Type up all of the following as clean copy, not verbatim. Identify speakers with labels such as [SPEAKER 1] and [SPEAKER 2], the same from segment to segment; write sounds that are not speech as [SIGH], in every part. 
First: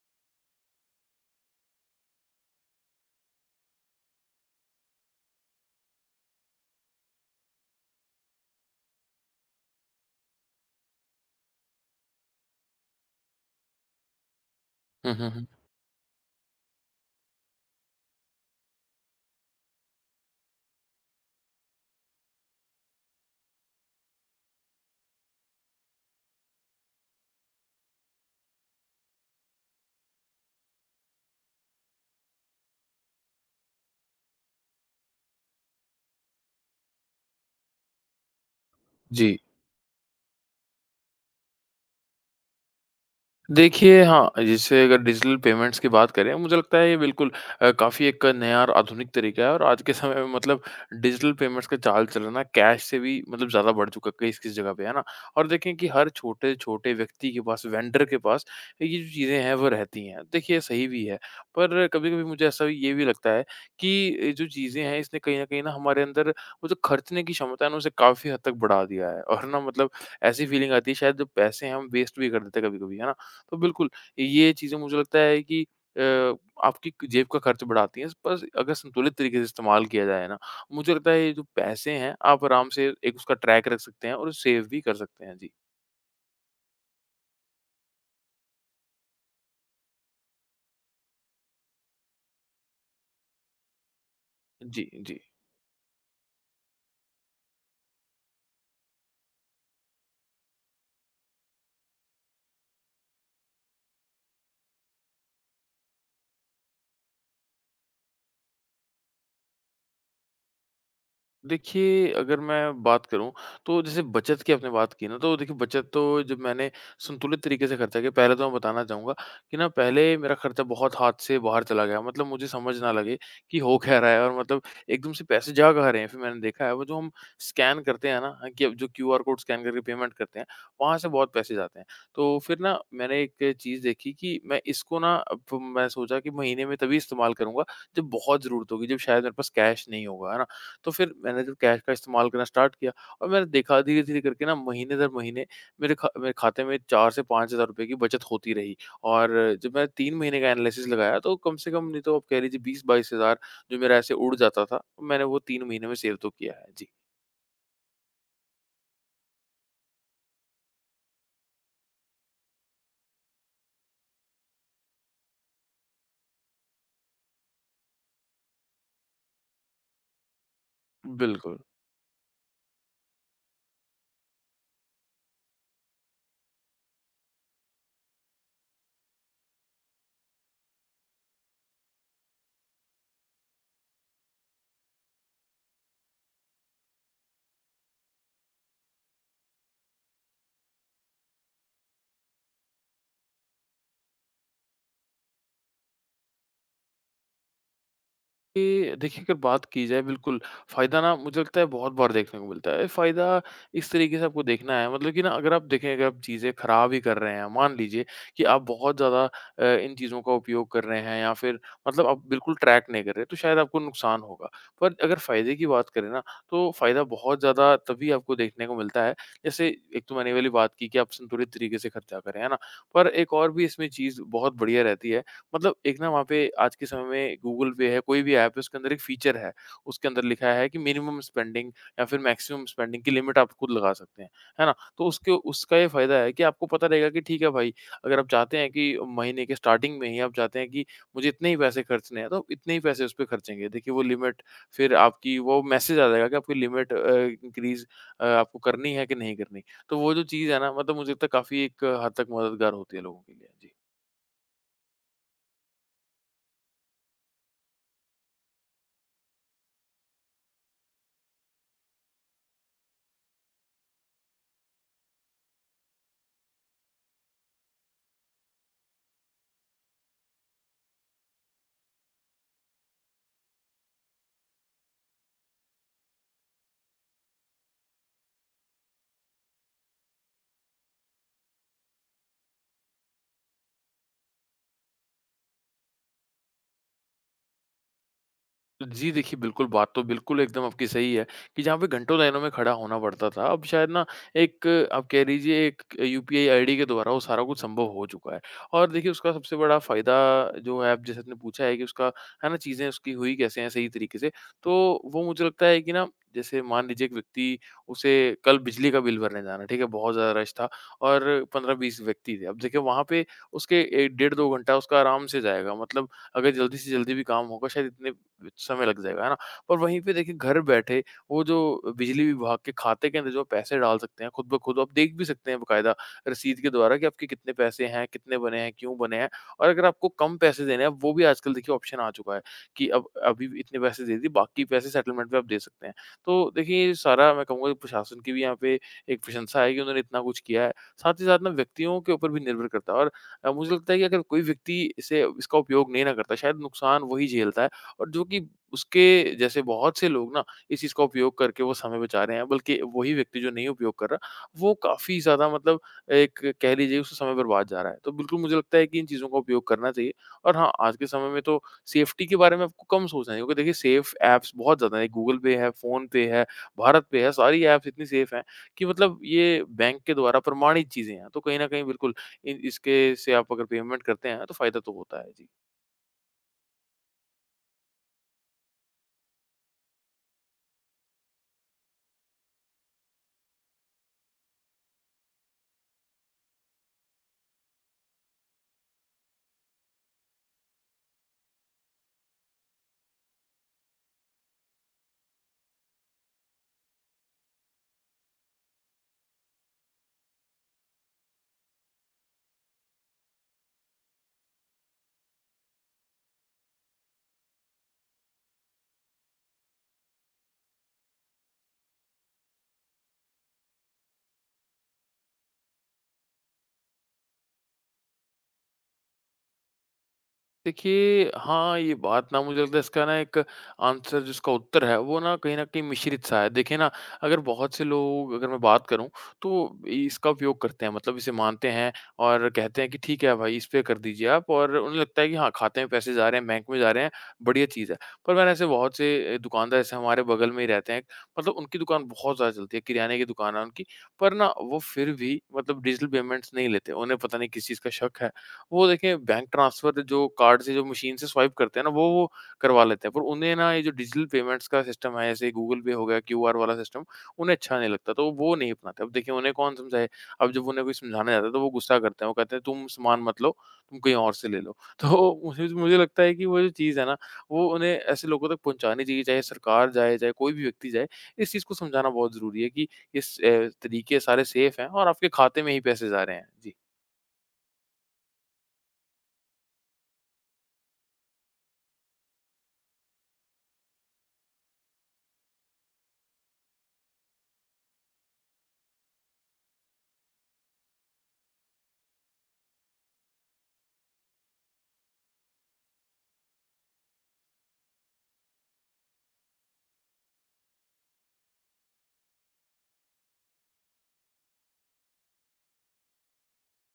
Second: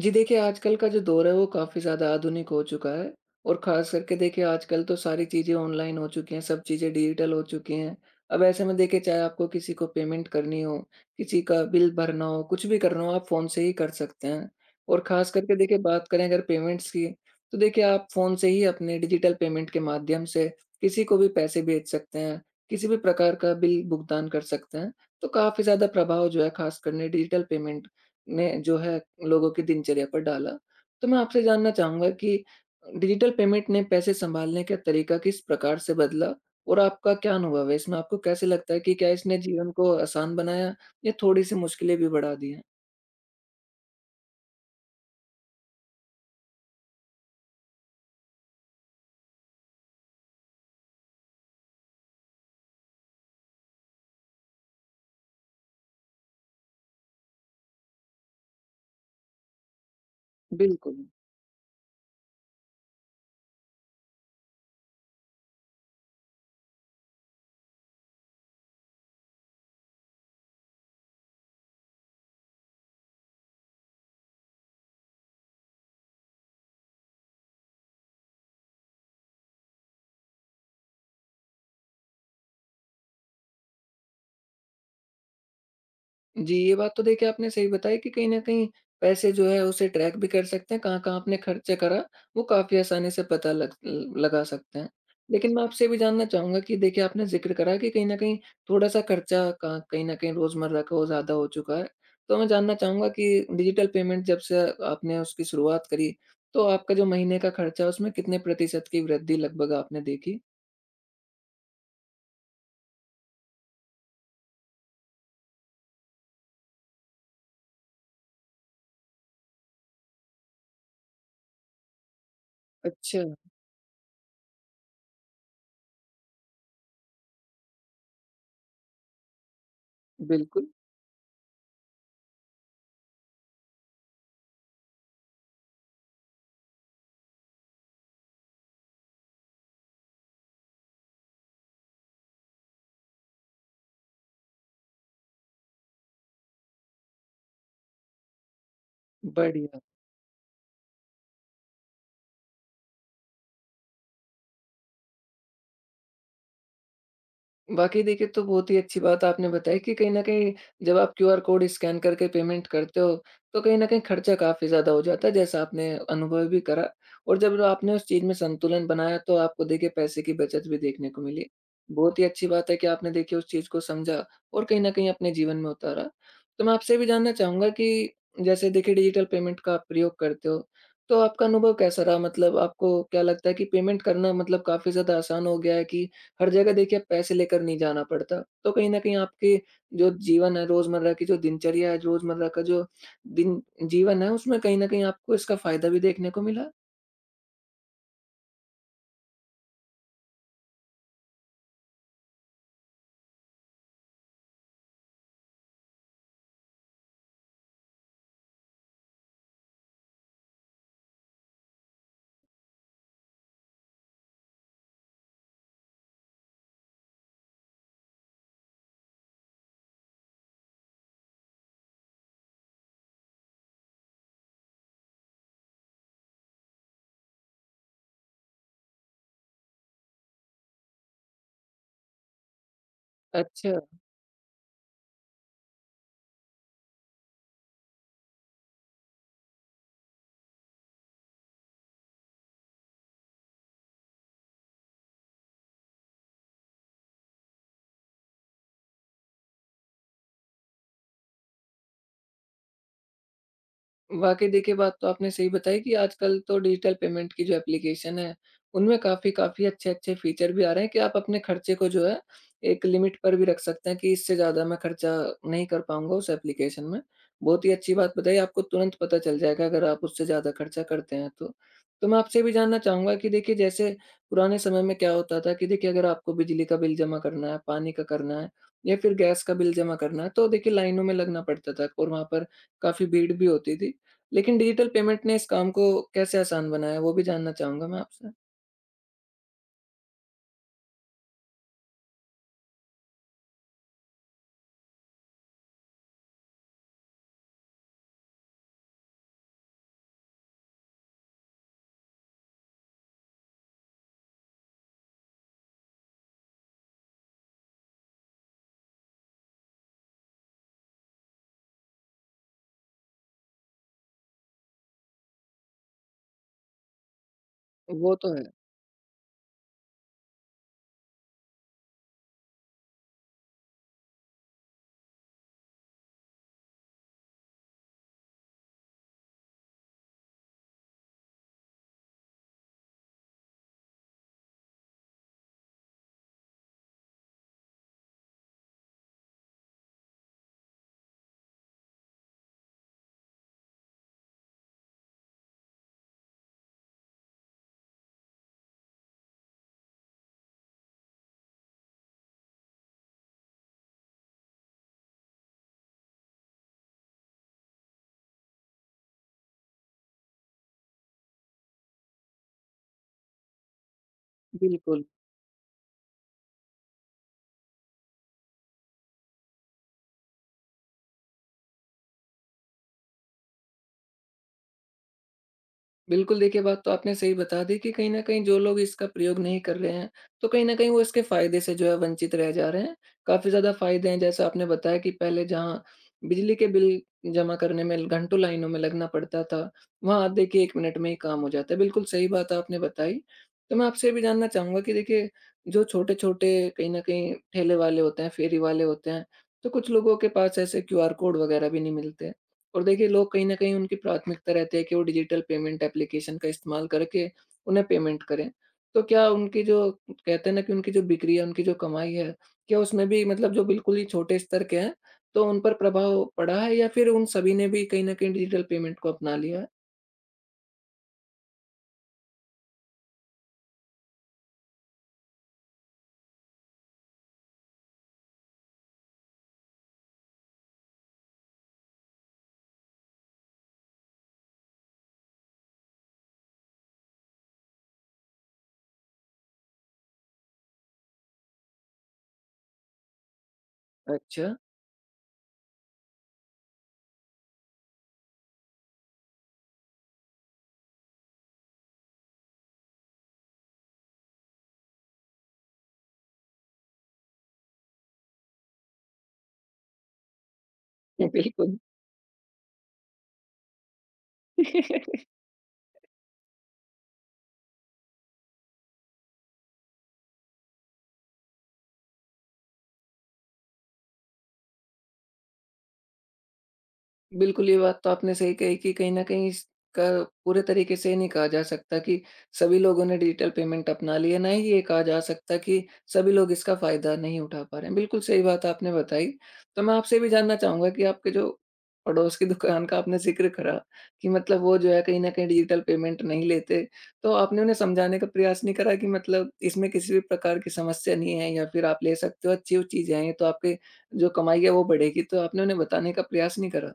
[SPEAKER 1] जी देखिए, आजकल का जो दौर है वो काफ़ी ज़्यादा आधुनिक हो चुका है और ख़ास करके देखिए आजकल तो सारी चीज़ें ऑनलाइन हो चुकी हैं, सब चीज़ें डिजिटल हो चुकी हैं। अब ऐसे में देखिए चाहे आपको किसी को पेमेंट करनी हो, किसी का बिल भरना हो, कुछ भी करना हो आप फ़ोन से ही कर सकते हैं। और
[SPEAKER 2] हुँ, हुँ,
[SPEAKER 1] ख़ास
[SPEAKER 2] हुँ।
[SPEAKER 1] करके देखिए बात करें अगर पेमेंट्स की, तो देखिए आप फ़ोन से ही अपने डिजिटल पेमेंट के माध्यम से किसी को भी पैसे भेज सकते हैं, किसी भी प्रकार का बिल भुगतान कर सकते हैं। तो काफ़ी ज़्यादा प्रभाव जो है ख़ास कर ने डिजिटल पेमेंट ने जो है लोगों की दिनचर्या पर डाला। तो मैं आपसे जानना चाहूँगा कि डिजिटल पेमेंट ने पैसे सँभालने का तरीका किस प्रकार से बदला और आपका क्या अनुभव है इसमें? आपको कैसे लगता है कि क्या
[SPEAKER 2] जी।
[SPEAKER 1] इसने जीवन को आसान बनाया या थोड़ी-सी मुश्किलें भी बढ़ा दी हैं?
[SPEAKER 2] देखिए, हाँ, जैसे अगर डिजिटल पेमेंट्स की बात करें, मुझे लगता है ये बिल्कुल काफ़ी एक नया और आधुनिक तरीका है और आज के समय में मतलब डिजिटल पेमेंट्स का चाल चलन ना कैश से भी मतलब ज़्यादा बढ़ चुका है किस-किस जगह पे, है ना? और देखें कि हर छोटे-छोटे व्यक्ति के पास, वेंडर के पास ये जो चीज़ें हैं, वो रहती हैं। देखिए, सही भी
[SPEAKER 1] बिल्कुल।
[SPEAKER 2] है, पर कभी-कभी मुझे ये भी लगता है कि ये जो चीज़ें हैं, इसने कहीं न कहीं ना हमारे अंदर वो जो खर्चने की क्षमता है ना, उसे काफ़ी हद तक बढ़ा दिया है और ना मतलब ऐसी फीलिंग आती है शायद जो पैसे हम वेस्ट भी कर देते हैं कभी-कभी, है ना? तो बिल्कुल, ये चीज़ें मुझे लगता है कि अ, आपकी क जेब का खर्च बढ़ाती हैं, पर अगर संतुलित तरीके से इस्तेमाल किया जाए ना, मुझे लगता है ये जो पैसे हैं, आप आराम से एक उसका ट्रैक रख सकते हैं और सेव भी कर सकते हैं। जी।
[SPEAKER 1] जी, ये बात तो देखिए आपने सही बताई कि कहीं न कहीं पैसे जो है उसे ट्रैक भी कर सकते हैं, कहाँ-कहाँ आपने खर्चे करा, वो काफ़ी आसानी से पता लग ल लगा सकते
[SPEAKER 2] जी,
[SPEAKER 1] हैं।
[SPEAKER 2] जी।
[SPEAKER 1] लेकिन मैं आपसे ये भी जानना चाहूँगा कि देखिए आपने ज़िक्र करा कि कहीं न कहीं थोड़ा-सा खर्चा कहाँ कहीं न कहीं रोज़मर्रा का वो ज़्यादा हो चुका है। तो मैं जानना चाहूँगा कि डिजिटल पेमेंट जब से आपने उसकी शुरुआत करी, तो आपका जो महीने का खर्चा है उसमें कितने प्रतिशत की वृद्धि लगभग आपने देखी?
[SPEAKER 2] देखिए, अगर मैं बात करूँ, तो जैसे बचत की आपने बात की ना, तो देखिए बचत तो जब मैंने संतुलित तरीके से खर्चा किया, पहले तो मैं बताना चाहूँगा कि ना पहले मेरा खर्चा बहुत हाथ से बाहर चला गया। मतलब मुझे समझ ना लगे
[SPEAKER 1] अच्छा,
[SPEAKER 2] कि हो क्या रहा है और मतलब एकदम से पैसे जा कहाँ रहे हैं। फिर मैंने देखा है वो जो हम स्कैन करते हैं ना, हाँ, कि अब जो क्यूआर कोड स्कैन करके पेमेंट करते हैं,
[SPEAKER 1] बिल्कुल,
[SPEAKER 2] वहाँ से बहुत पैसे जाते हैं। तो फिर ना मैंने एक चीज़ देखी कि मैं इसको ना अब मैं सोचा कि महीने में तभी इस्तेमाल करूँगा जब बहुत ज़रूरत होगी, जब शायद मेरे पास कैश नहीं होगा, है ना? तो फिर मैंने जब कैश का इस्तेमाल करना स्टार्ट किया और मैंने देखा धीरे-धीरे करके ना महीने दर महीने मेरे खाते में 4 से 5,000 रुपए की बचत होती रही। और जब
[SPEAKER 1] बढ़िया।
[SPEAKER 2] मैंने 3 महीने का एनालिसिस लगाया तो कम से कम नहीं तो आप कह लीजिए 20-22,000 जो मेरा ऐसे उड़ जाता था, मैंने वो 3 महीने में सेव तो किया है। जी।
[SPEAKER 1] वाक़ई देखिए, तो बहुत ही अच्छी बात आपने बताई कि कहीं न कहीं जब आप क्यूआर कोड स्कैन करके पेमेंट करते हो, तो कहीं न कहीं खर्चा काफ़ी ज़्यादा हो जाता है, जैसा आपने अनुभव भी करा और जब आपने उस चीज़ में संतुलन बनाया, तो आपको देखिए पैसे की बचत भी देखने को मिली।
[SPEAKER 2] बिल्कुल।
[SPEAKER 1] बहुत ही अच्छी बात है कि आपने देखिए उस चीज़ को समझा और कहीं न कहीं अपने जीवन में उतारा। तो मैं आपसे ये भी जानना चाहूँगा कि जैसे देखिए डिजिटल पेमेंट का आप प्रयोग करते हो, तो आपका अनुभव कैसा रहा? मतलब आपको क्या लगता है कि पेमेंट करना मतलब काफ़ी ज़्यादा आसान हो गया है कि हर जगह देखिए पैसे लेकर नहीं जाना पड़ता। तो कहीं न कहीं आपके जो जीवन है, रोज़मर्रा की जो दिनचर्या है, रोज़मर्रा का जो दिन जीवन है उसमें कहीं न कहीं आपको इसका फ़ायदा भी देखने को मिला?
[SPEAKER 2] ये देखिए अगर बात की जाए बिल्कुल फ़ायदा ना मुझे लगता है बहुत बार देखने को मिलता है। फ़ायदा इस तरीके से आपको देखना है मतलब कि ना अगर आप देखें अगर आप चीज़ें ख़राब ही कर रहे हैं, मान लीजिए कि आप बहुत ज़्यादा इन चीज़ों का उपयोग कर रहे हैं या फिर मतलब आप बिल्कुल ट्रैक नहीं कर रहे, तो शायद आपको नुकसान होगा। पर अगर फ़ायदे की बात करें ना तो फ़ायदा बहुत ज़्यादा तभी आपको देखने को मिलता है जैसे एक तो मैंने ये वाली बात की कि आप संतुलित तरीके से खर्चा करें, है ना? पर एक और भी इसमें चीज़ बहुत बढ़िया रहती है मतलब एक ना वहाँ पे आज के समय में गूगल पे है, कोई भी ऐप है, उसके अंदर एक फ़ीचर है। उसके अंदर लिखा है कि मिनिमम स्पेंडिंग या फिर मैक्सिमम स्पेंडिंग की लिमिट आप खुद
[SPEAKER 1] अच्छा।
[SPEAKER 2] लगा सकते हैं। है ना? तो उसके उसका ये फ़ायदा है कि आपको पता रहेगा कि ठीक है भाई, अगर आप चाहते हैं कि महीने के स्टार्टिंग में ही आप चाहते हैं कि मुझे इतने ही पैसे खर्चने हैं, तो इतने ही पैसे उस पे खर्चेंगे। देखिए वो लिमिट फिर आपकी वो मैसेज आ जाएगा कि आपकी लिमिट इंक्रीज़ आपको करनी है कि नहीं करनी। तो वो जो चीज़ है ना मतलब मुझे लगता है काफ़ी एक हद तक मददगार होती है लोगों के लिए। जी।
[SPEAKER 1] वाक़ई देखिए, बात तो आपने सही बताई कि आजकल तो डिजिटल पेमेंट की जो एप्लीकेशन है, उनमें काफ़ी काफ़ी अच्छे-अच्छे फ़ीचर भी आ रहे हैं कि आप अपने खर्चे को जो है, एक लिमिट पर भी रख सकते हैं कि इससे ज़्यादा मैं खर्चा नहीं कर पाऊँगा उस एप्लीकेशन में। बहुत ही अच्छी बात बताई, आपको तुरंत पता चल जाएगा अगर आप उससे ज़्यादा खर्चा करते हैं तो। तो मैं आपसे भी जानना चाहूँगा कि देखिए, जैसे पुराने समय में क्या होता था कि देखिए, अगर आपको बिजली का बिल जमा करना है, पानी का करना है या फिर गैस का बिल जमा करना है, तो देखिए लाइनों में लगना पड़ता था और वहाँ पर काफ़ी भीड़ भी होती थी। लेकिन डिजिटल पेमेंट ने इस काम को कैसे आसान बनाया है? वो भी जानना चाहूँगा मैं आपसे।
[SPEAKER 2] जी देखिए, बिल्कुल बात तो बिल्कुल एकदम आपकी सही है कि जहाँ पे घंटों लाइनों में खड़ा होना पड़ता था, अब शायद ना एक आप कह लीजिए एक यूपीआई आईडी के द्वारा वो सारा कुछ संभव हो चुका है। और देखिए उसका सबसे बड़ा फ़ायदा जो है, आप जैसे आपने पूछा है कि उसका है ना चीज़ें उसकी हुई कैसे हैं सही तरीके से, तो वो मुझे लगता है कि ना जैसे मान लीजिए एक व्यक्ति उसे कल बिजली का बिल भरने जाना, ठीक है? बहुत ज़्यादा रश था और 15-20 व्यक्ति थे। अब देखिए वहाँ पे उसके ए डेढ़ 2 घंटा उसका आराम से जाएगा मतलब अगर जल्दी से जल्दी भी काम होगा शायद इतने
[SPEAKER 1] वो तो है।
[SPEAKER 2] समय लग जाएगा, है ना? और वहीं पे देखिए घर बैठे वो जो बिजली विभाग के खाते के अंदर जो पैसे डाल सकते हैं खुद ब खुद, आप देख भी सकते हैं बकायदा रसीद के द्वारा कि आपके कितने पैसे हैं, कितने बने हैं, क्यों बने हैं और अगर आपको कम पैसे देने हैं, वो भी आजकल देखिए ऑप्शन आ चुका है कि अब अभी भी इतने पैसे दे दिए, बाकी पैसे सेटलमेंट में आप दे सकते हैं। तो देखिए ये सारा मैं कहूँगा कि प्रशासन की भी यहाँ पे एक प्रशंसा है कि उन्होंने इतना कुछ किया है। साथ ही साथ ना व्यक्तियों के ऊपर भी निर्भर करता है और मुझे लगता है कि अगर कोई व्यक्ति इसे इसका उपयोग नहीं ना करता, शायद नुकसान वही झेलता है और जो कि उसके जैसे बहुत से लोग ना इस चीज़ का उपयोग करके वो समय बचा रहे हैं, बल्कि वही व्यक्ति जो नहीं उपयोग कर रहा, वो काफ़ी ज़्यादा मतलब एक कह लीजिए उसका समय बर्बाद जा रहा है। तो बिल्कुल मुझे लगता है कि इन चीज़ों का उपयोग करना चाहिए और हाँ, आज के समय में तो सेफ्टी के बारे में आपको कम सोचना है क्योंकि देखिए सेफ ऐप्स बहुत ज़्यादा
[SPEAKER 1] बिल्कुल।
[SPEAKER 2] हैं, गूगल पे है, फ़ोनपे है, भारत पे है, सारी ऐप्स इतनी सेफ हैं कि मतलब ये बैंक के द्वारा प्रमाणित चीज़ें हैं। तो कहीं न कहीं बिल्कुल इन इसके से आप अगर पेमेंट करते हैं तो फ़ायदा तो होता है। जी।
[SPEAKER 1] बिल्कुल देखिए, बात तो आपने सही बता दी कि कहीं न कहीं जो लोग इसका प्रयोग नहीं कर रहे हैं, तो कहीं न कहीं वो इसके फ़ायदे से जो है वंचित रह जा रहे हैं। काफ़ी ज़्यादा फ़ायदे हैं जैसा आपने बताया कि पहले जहाँ बिजली के बिल जमा करने में घंटों लाइनों में लगना पड़ता था, वहाँ आप देखिए 1 मिनट में ही काम हो जाता है। बिल्कुल सही बात आपने बताई। तो मैं आपसे ये भी जानना चाहूँगा कि देखिए जो छोटे-छोटे कहीं न कहीं ठेले वाले होते हैं, फेरी वाले होते हैं, तो कुछ लोगों के पास ऐसे क्यूआर कोड वगैरह भी नहीं मिलते। और देखिए लोग कहीं न कहीं उनकी प्राथमिकता रहती है कि वो डिजिटल पेमेंट एप्लीकेशन का इस्तेमाल करके उन्हें पेमेंट करें। तो क्या उनकी जो कहते हैं ना कि उनकी जो बिक्री है, उनकी जो कमाई है, क्या उसमें भी मतलब जो बिल्कुल ही छोटे स्तर के हैं, तो उन पर प्रभाव पड़ा है या फिर उन सभी ने भी कहीं न कहीं डिजिटल पेमेंट को अपना लिया है?
[SPEAKER 2] देखिए, हाँ, ये बात ना मुझे लगता है इसका ना एक आंसर जिसका उत्तर है वो ना कहीं न कहीं मिश्रित-सा है। देखिए ना, अगर बहुत से लोग अगर मैं बात करूँ तो इसका उपयोग करते हैं मतलब इसे मानते हैं और कहते हैं कि ठीक है भाई, इस पे कर दीजिए आप और उन्हें लगता है कि हाँ, खाते में पैसे जा रहे हैं, बैंक में जा रहे हैं, बढ़िया चीज़ है। पर मैंने ऐसे बहुत से दुकानदार जैसे हमारे बगल में ही रहते हैं, मतलब उनकी दुकान बहुत ज़्यादा चलती है, किराने की दुकान है उनकी। पर
[SPEAKER 1] अच्छा,
[SPEAKER 2] ना वो फिर भी मतलब डिजिटल पेमेंट्स नहीं लेते, उन्हें पता नहीं किस चीज़ का शक है वो देखिए बैंक ट्रांसफ़र जो कार्ड से जो मशीन से स्वाइप करते हैं ना, वो करवा लेते हैं। पर उन्हें ना ये जो डिजिटल पेमेंट्स का सिस्टम है, जैसे गूगल पे हो गया, क्यूआर वाला सिस्टम, उन्हें अच्छा नहीं लगता, तो वो नहीं अपनाते। अब देखिए उन्हें कौन समझाए? अब जब उन्हें कोई समझाने
[SPEAKER 1] [LAUGHS]
[SPEAKER 2] जाता है, तो वो
[SPEAKER 1] बिल्कुल।
[SPEAKER 2] गुस्सा करते हैं, वो कहते हैं, "तुम सामान मत लो, तुम कहीं और से ले लो।" [LAUGHS]
[SPEAKER 1] [LAUGHS]
[SPEAKER 2] तो मुझे मुझे लगता है कि वो जो चीज़ है ना, वो उन्हें ऐसे लोगों तक पहुँचानी चाहिए, चाहे सरकार जाए, चाहे कोई भी व्यक्ति जाए। इस चीज़ को समझाना बहुत ज़रूरी है कि इस अ, तरीके सारे सेफ़ हैं और आपके खाते में ही पैसे जा रहे हैं। जी।
[SPEAKER 1] बिल्कुल, ये बात तो आपने सही कही कि कहीं न कहीं इसका पूरे तरीके से नहीं कहा जा सकता कि सभी लोगों ने डिजिटल पेमेंट अपना ली है, ना ही ये कहा जा सकता कि सभी लोग इसका फ़ायदा नहीं उठा पा रहे हैं। बिल्कुल सही बात आपने बताई। तो मैं आपसे भी जानना चाहूँगा कि आपके जो पड़ोस की [LAUGHS] दुकान का आपने ज़िक्र करा कि मतलब वो जो है कहीं न कहीं डिजिटल पेमेंट नहीं लेते, तो आपने उन्हें समझाने का प्रयास नहीं करा कि मतलब इसमें किसी भी प्रकार की समस्या नहीं है या फिर आप ले सकते हो, अच्छी वो चीज़ें हैं, ये तो आपके जो कमाई है वो बढ़ेगी, तो आपने उन्हें बताने का प्रयास नहीं करा?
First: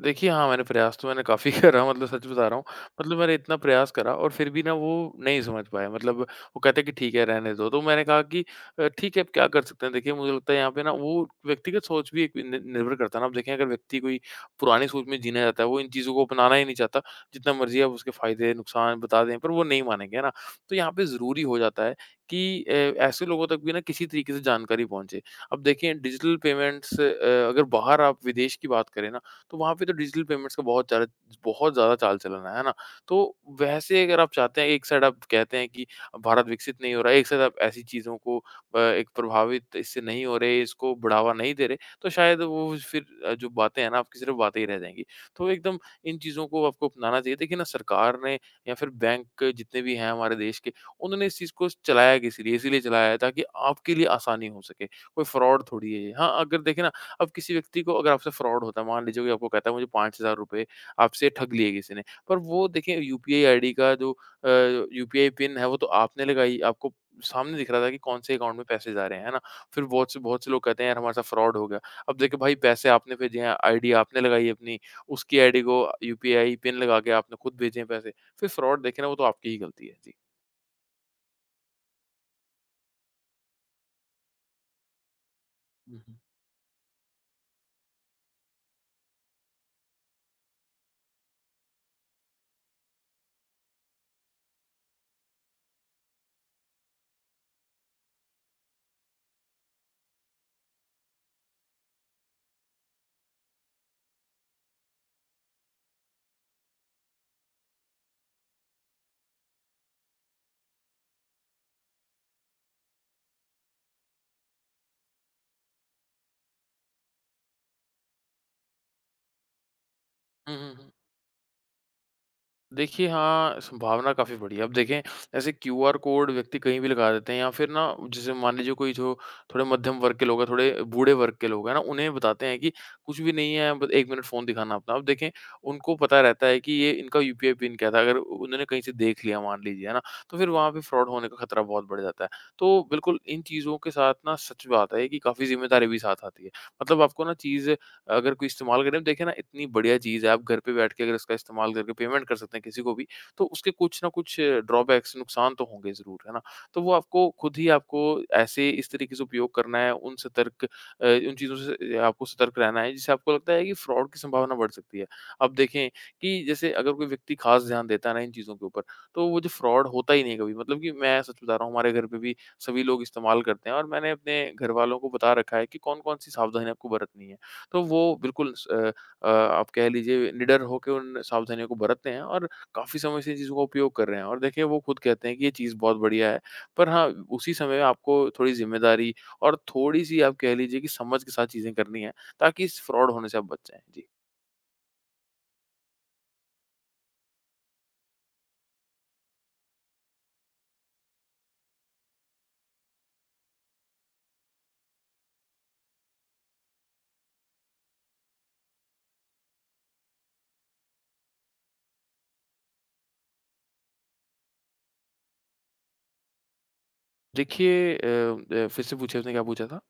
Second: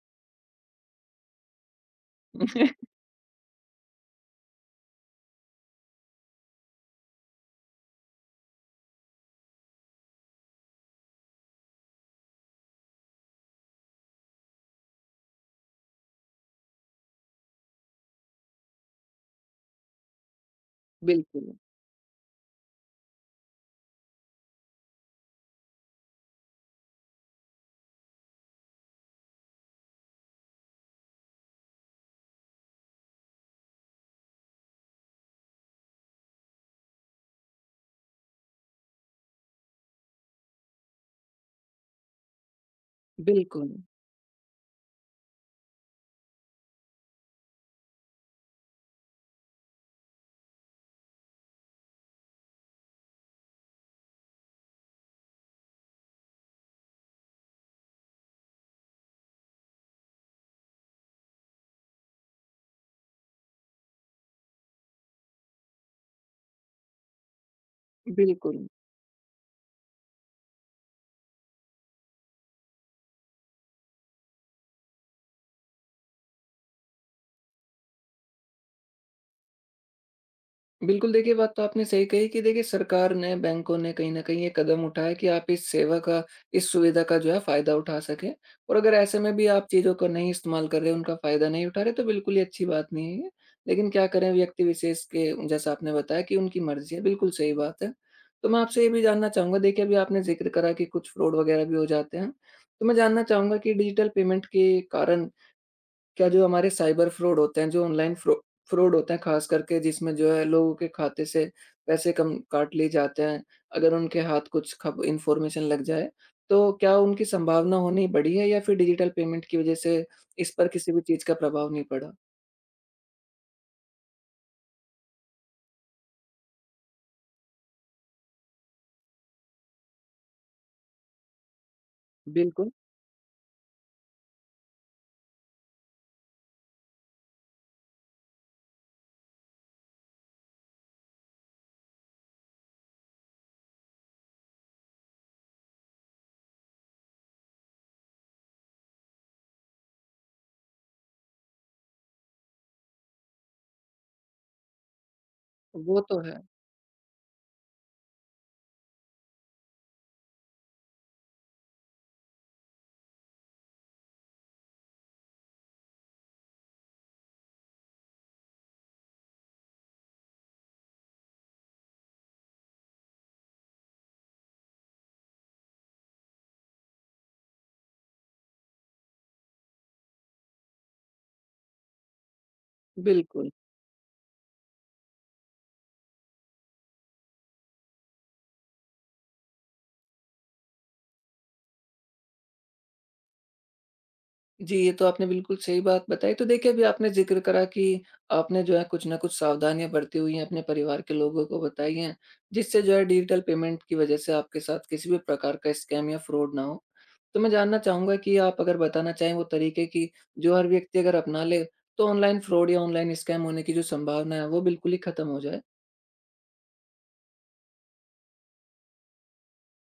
[SPEAKER 2] देखिए, हाँ, मैंने प्रयास तो मैंने काफ़ी [LAUGHS] करा मतलब सच बता रहा हूँ। मतलब मैंने इतना प्रयास करा और फिर भी ना वो नहीं समझ पाए मतलब वो कहते हैं कि ठीक है रहने दो। तो मैंने कहा कि ठीक है अब क्या कर सकते हैं? देखिए मुझे लगता है यहाँ पे ना वो व्यक्तिगत सोच भी एक नि निर्भर करता है ना। आप देखें अगर व्यक्ति कोई पुरानी सोच में जीना चाहता है, वो इन चीज़ों को अपनाना ही नहीं चाहता, जितना मर्ज़ी आप उसके फ़ायदे, नुकसान बता दें पर वो नहीं मानेंगे, है ना? तो यहाँ पे ज़रूरी
[SPEAKER 1] बिल्कुल,
[SPEAKER 2] हो जाता है कि ऐसे लोगों तक भी ना किसी तरीके से जानकारी पहुँचे। अब देखिए डिजिटल पेमेंट्स अगर बाहर आप विदेश की बात करें ना तो वहाँ पे तो डिजिटल पेमेंट्स का बहुत ज़्यादा चाल चलन है ना? तो वैसे अगर आप चाहते हैं एक साइड आप कहते हैं कि भारत विकसित नहीं हो रहा है, एक साइड आप ऐसी चीज़ों को एक प्रभावित इससे नहीं हो रहे, इसको बढ़ावा नहीं दे रहे, तो शायद वो फिर जो
[SPEAKER 1] बिल्कुल,
[SPEAKER 2] बातें हैं ना आपकी सिर्फ़ बातें ही रह जाएँगी। तो एकदम इन चीज़ों को आपको अपनाना चाहिए। देखिए ना सरकार ने या फिर बैंक जितने भी हैं हमारे देश के, उन्होंने इस चीज़ को चलाया किस लिए? इसीलिए चलाया है ताकि आपके लिए आसानी हो सके, कोई फ्रॉड थोड़ी है ये। हाँ, अगर देखें ना अब किसी व्यक्ति को अगर आपसे फ्रॉड होता है, मान लीजिए कोई आपको कहता है मुझे ₹5000 आपसे ठग लिए किसी ने, पर वो देखें यूपीआई आईडी का जो यूपीआई पिन है वो तो आपने लगाई, आपको सामने दिख रहा था कि कौन से अकाउंट में
[SPEAKER 1] बिल्कुल।
[SPEAKER 2] पैसे जा रहे हैं, है ना। फिर बहुत से लोग कहते हैं यार हमारे साथ फ्रॉड हो गया। अब देखिए भाई, पैसे आपने भेजे हैं, आईडी आपने लगाई अपनी, उसकी आईडी को यूपीआई पिन लगा के आपने खुद भेजे हैं पैसे। फिर फ्रॉड देखे ना, वो तो आपकी ही गलती है जी।
[SPEAKER 1] बिल्कुल, देखिए बात तो आपने सही कही कि देखिए सरकार ने, बैंकों ने कहीं न कहीं ये कदम उठाया कि आप इस सेवा
[SPEAKER 2] हम्म।
[SPEAKER 1] का, इस सुविधा का जो है फ़ायदा उठा सकें और अगर ऐसे में भी आप चीज़ों को नहीं इस्तेमाल कर रहे, उनका फ़ायदा नहीं उठा रहे तो बिल्कुल ही अच्छी बात नहीं है ये। लेकिन क्या करें व्यक्ति विशेष के जैसा आपने बताया कि उनकी मर्ज़ी है, बिल्कुल सही बात है। तो मैं आपसे ये भी जानना चाहूँगा देखिए अभी आपने ज़िक्र करा कि कुछ फ्रॉड वगैरह भी हो जाते हैं। तो मैं जानना चाहूँगा कि डिजिटल पेमेंट के कारण क्या जो हमारे साइबर फ्रॉड होते हैं, जो ऑनलाइन फ्रॉड होते हैं, ख़ास करके जिसमें जो है लोगों के खाते से पैसे कम काट लिए जाते हैं, अगर उनके हाथ कुछ खब इन्फॉर्मेशन लग जाए, तो क्या उनकी संभावना होनी बढ़ी है या फिर डिजिटल पेमेंट की वज़ह से इस
[SPEAKER 2] हम्म
[SPEAKER 1] पर
[SPEAKER 2] हम्म हम्म।
[SPEAKER 1] किसी भी चीज़ का प्रभाव नहीं पड़ा?
[SPEAKER 2] देखिए, हाँ, संभावना काफ़ी बड़ी है। अब देखें, ऐसे क्यूआर कोड व्यक्ति कहीं भी लगा देते हैं या फिर ना, जैसे मान लीजिए कोई जो थोड़े मध्यम वर्ग के लोग हैं, थोड़े बूढ़े वर्ग के लोग हैं ना, उन्हें बताते हैं कि
[SPEAKER 1] बिल्कुल,
[SPEAKER 2] कुछ भी नहीं है, बस 1 मिनट फ़ोन दिखाना अपना। अब देखें, उनको पता रहता है कि ये इनका यूपीआई पिन क्या था, अगर उन्होंने कहीं से देख लिया मान लीजिए, है ना, तो फिर वहाँ पे फ्रॉड होने का खतरा बहुत बढ़ जाता है। तो बिल्कुल, इन चीज़ों के साथ ना सच बात है कि काफ़ी ज़िम्मेदारी भी साथ आती है। मतलब आपको ना चीज़ अगर कोई इस्तेमाल करें, देखिए ना इतनी बढ़िया चीज़ है, आप घर पे बैठ के अगर उसका इस्तेमाल करके पेमेंट कर सकते हैं किसी को भी, तो उसके कुछ ना कुछ ड्रॉबैक्स नुकसान तो होंगे
[SPEAKER 1] वो
[SPEAKER 2] ज़रूर,
[SPEAKER 1] तो
[SPEAKER 2] है ना?
[SPEAKER 1] है।
[SPEAKER 2] तो वो आपको खुद ही आपको ऐसे इस तरीके से उपयोग करना है, उन चीज़ों से आपको सतर्क रहना है जिससे आपको लगता है कि फ्रॉड की संभावना बढ़ सकती है। अब देखें कि जैसे अगर कोई व्यक्ति ख़ास ध्यान देता है ना इन चीज़ों के ऊपर, तो वो जो फ्रॉड होता ही नहीं कभी। मतलब कि मैं सच बता रहा हूँ, हमारे घर पे भी सभी लोग इस्तेमाल करते हैं और मैंने अपने घरवालों को बता रखा है कि कौन-कौन सी सावधानियाँ आपको बरतनी है। तो वो बिल्कुल आप कह लीजिए निडर होके उन सावधानियों को बरतते हैं और काफ़ी समय से इन
[SPEAKER 1] बिल्कुल।
[SPEAKER 2] चीज़ों का उपयोग कर रहे हैं और देखिए वो खुद कहते हैं कि ये चीज़ बहुत बढ़िया है। पर हाँ, उसी समय आपको थोड़ी ज़िम्मेदारी और थोड़ी-सी आप कह लीजिए कि समझ के साथ चीज़ें करनी हैं, ताकि इस फ्रॉड होने से आप बच जाएँ। जी।
[SPEAKER 1] जी, ये तो आपने बिल्कुल सही बात बताई। तो देखिए, अभी आपने ज़िक्र करा कि आपने जो है कुछ न कुछ सावधानियाँ बरती हुई हैं, अपने परिवार के लोगों को बताई हैं, जिससे जो है डिजिटल पेमेंट की वज़ह से आपके साथ किसी भी प्रकार का स्कैम या फ्रॉड ना हो। तो मैं जानना चाहूँगा कि आप अगर बताना चाहें वो तरीके कि जो हर व्यक्ति अगर अपना ले, तो ऑनलाइन फ्रॉड या ऑनलाइन स्कैम होने की जो संभावना है, वो बिल्कुल ही खत्म हो जाए?
[SPEAKER 2] देखिए अ फिर से पूछिए, आपने क्या पूछा था?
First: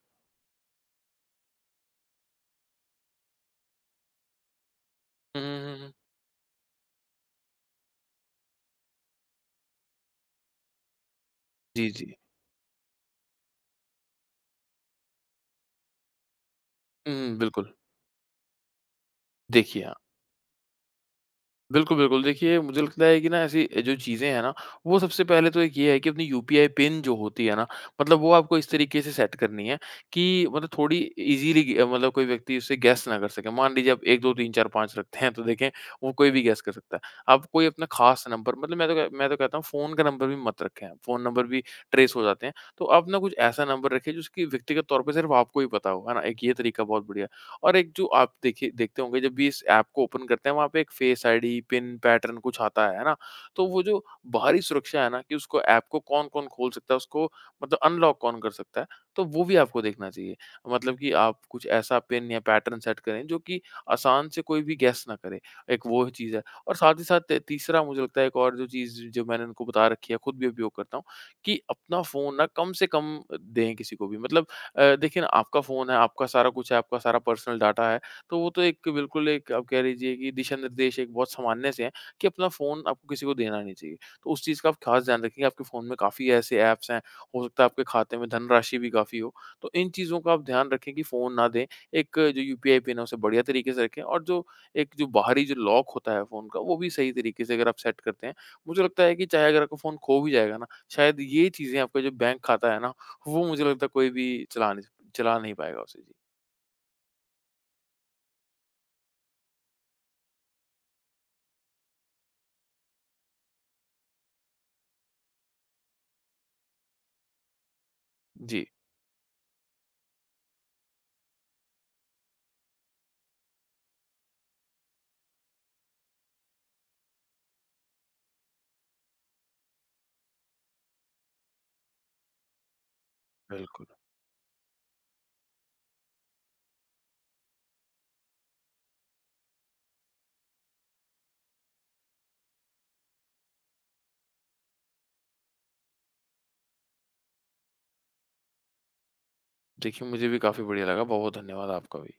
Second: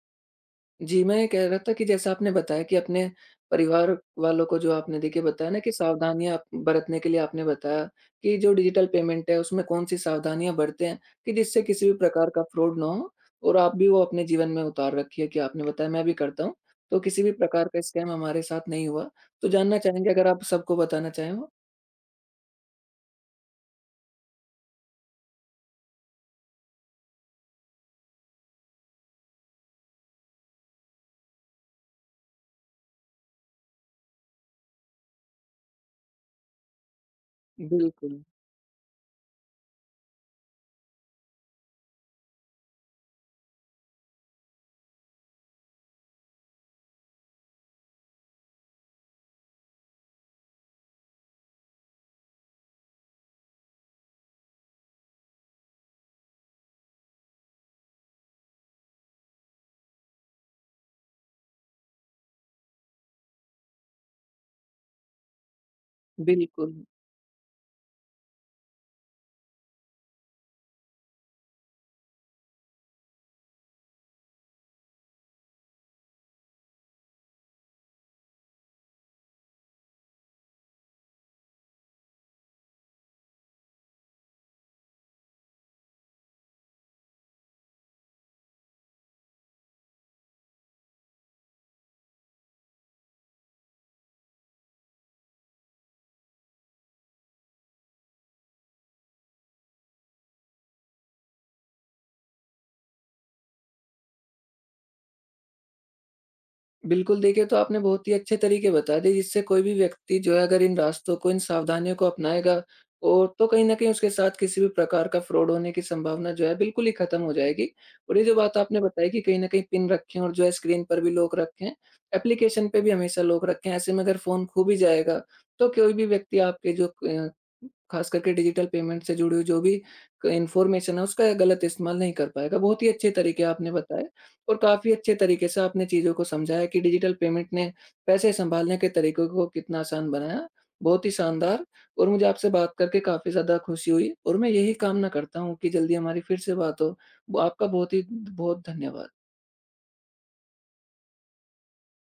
[SPEAKER 1] जी, मैं ये कह रहा था कि जैसा आपने बताया कि अपने परिवार वालों को जो आपने देखिए
[SPEAKER 2] हुँ,
[SPEAKER 1] बताया ना
[SPEAKER 2] हुँ,
[SPEAKER 1] कि
[SPEAKER 2] हुँ, हुँ।
[SPEAKER 1] सावधानियाँ बरतने के लिए आपने बताया कि जो डिजिटल पेमेंट है, उसमें कौन-सी सावधानियाँ बरतें कि जिससे किसी
[SPEAKER 2] जी,
[SPEAKER 1] भी
[SPEAKER 2] जी।
[SPEAKER 1] प्रकार का फ्रॉड ना हो और आप भी वो अपने जीवन में उतार रखी है कि आपने बताया मैं भी करता हूँ, तो
[SPEAKER 2] हुँ,
[SPEAKER 1] किसी भी
[SPEAKER 2] हुँ,
[SPEAKER 1] प्रकार
[SPEAKER 2] बिल्कुल।
[SPEAKER 1] का स्कैम हमारे साथ नहीं हुआ। तो जानना
[SPEAKER 2] देखिए
[SPEAKER 1] चाहेंगे अगर आप सबको बताना चाहें वो?
[SPEAKER 2] बिल्कुल। देखिए, मुझे लगता है कि ना ऐसी जो चीज़ें हैं ना, वो सबसे पहले तो एक ये है कि अपनी यूपीआई पिन जो होती है ना, मतलब वो आपको इस तरीके से सेट करनी है कि मतलब थोड़ी ईज़िली ग मतलब कोई व्यक्ति उसे गैस ना कर सके। मान लीजिए आप 1, 2, 3, 4, 5 रखते हैं, तो देखें वो कोई भी गैस कर सकता है। आप कोई अपना
[SPEAKER 1] बिल्कुल,
[SPEAKER 2] ख़ास नंबर, मतलब मैं तो कहता हूँ फ़ोन का नंबर भी मत रखें आप, फ़ोन नंबर भी ट्रेस हो जाते हैं। तो आप ना कुछ ऐसा नंबर रखें, जिसकी व्यक्तिगत तौर पे सिर्फ़ आपको ही पता हो, है ना? एक ये तरीका बहुत बढ़िया है। और एक जो आप देखिए देखते होंगे जब भी इस ऐप को ओपन करते हैं वहाँ पे एक फेस आईडी, पिन, पैटर्न कुछ आता है ना? तो वो जो बाहरी सुरक्षा है ना कि उसको ऐप को कौन-कौन खोल सकता है, उसको मतलब अनलॉक कौन कर सकता है, तो वो भी आपको देखना चाहिए। मतलब कि आप कुछ ऐसा पिन या पैटर्न सेट करें जो कि आसान से कोई भी गेस ना करे, एक वो चीज़ है। और
[SPEAKER 1] बिल्कुल।
[SPEAKER 2] साथ ही साथ तीसरा, मुझे लगता है एक और जो चीज़ जो मैंने उनको बता रखी है, खुद भी उपयोग करता हूँ, कि अपना फ़ोन ना कम से कम दें किसी को भी। मतलब देखिए ना, आपका फ़ोन है, आपका सारा कुछ है, आपका सारा पर्सनल डाटा है, तो वो तो एक बिल्कुल एक आप कह लीजिए कि दिशा-निर्देश एक बहुत सामान्य से हैं कि अपना फ़ोन आपको किसी को देना नहीं चाहिए। तो उस चीज़ का आप ख़ास ध्यान रखेंगे, आपके फ़ोन में काफ़ी ऐसे ऐप्स हैं, हो सकता है आपके खाते में धनराशि भी काफ़ी हो, तो इन चीज़ों का आप ध्यान रखें कि फ़ोन ना दें। एक जो यूपीआई पिन है उसे बढ़िया तरीके से रखें और जो बाहरी जो लॉक होता है फ़ोन का, वो भी सही तरीके से अगर आप सेट करते हैं, मुझे लगता है कि चाहे अगर आपका फ़ोन खो भी जाएगा ना, शायद ये चीज़ें आपका जो बैंक खाता है ना, वो मुझे लगता है कोई भी चला नहीं पाएगा उसे। जी।
[SPEAKER 1] बिल्कुल, देखिए तो आपने बहुत ही अच्छे तरीके बता दिए जिससे कोई भी व्यक्ति जो है अगर इन रास्तों को, इन सावधानियों को अपनाएगा और तो कहीं न कहीं उसके साथ किसी भी प्रकार का फ्रॉड होने की संभावना जो है बिल्कुल ही खत्म हो जाएगी। और ये जो बात
[SPEAKER 2] जी।
[SPEAKER 1] आपने बताई कि कहीं न कहीं पिन रखें और जो है स्क्रीन पर भी लॉक रखें, एप्लीकेशन पे भी हमेशा लॉक रखें, ऐसे में अगर फ़ोन खो भी जाएगा तो कोई भी व्यक्ति आपके जो खास करके डिजिटल पेमेंट से जुड़ी हुई जो भी क इन्फॉर्मेशन है उसका गलत इस्तेमाल नहीं कर पाएगा। बहुत ही अच्छे तरीके आपने
[SPEAKER 2] बिल्कुल।
[SPEAKER 1] बताए। और काफ़ी अच्छे तरीके से आपने चीज़ों को समझाया कि डिजिटल पेमेंट ने पैसे सँभालने के तरीकों को कितना आसान बनाया। बहुत ही शानदार और मुझे आपसे बात करके काफ़ी ज़्यादा खुशी हुई और मैं यही कामना करता हूँ कि जल्दी हमारी फिर से बात हो। ब आपका बहुत ही बहुत धन्यवाद।
[SPEAKER 2] देखिए, मुझे भी काफ़ी बढ़िया लगा। बहुत-बहुत धन्यवाद आपका भी।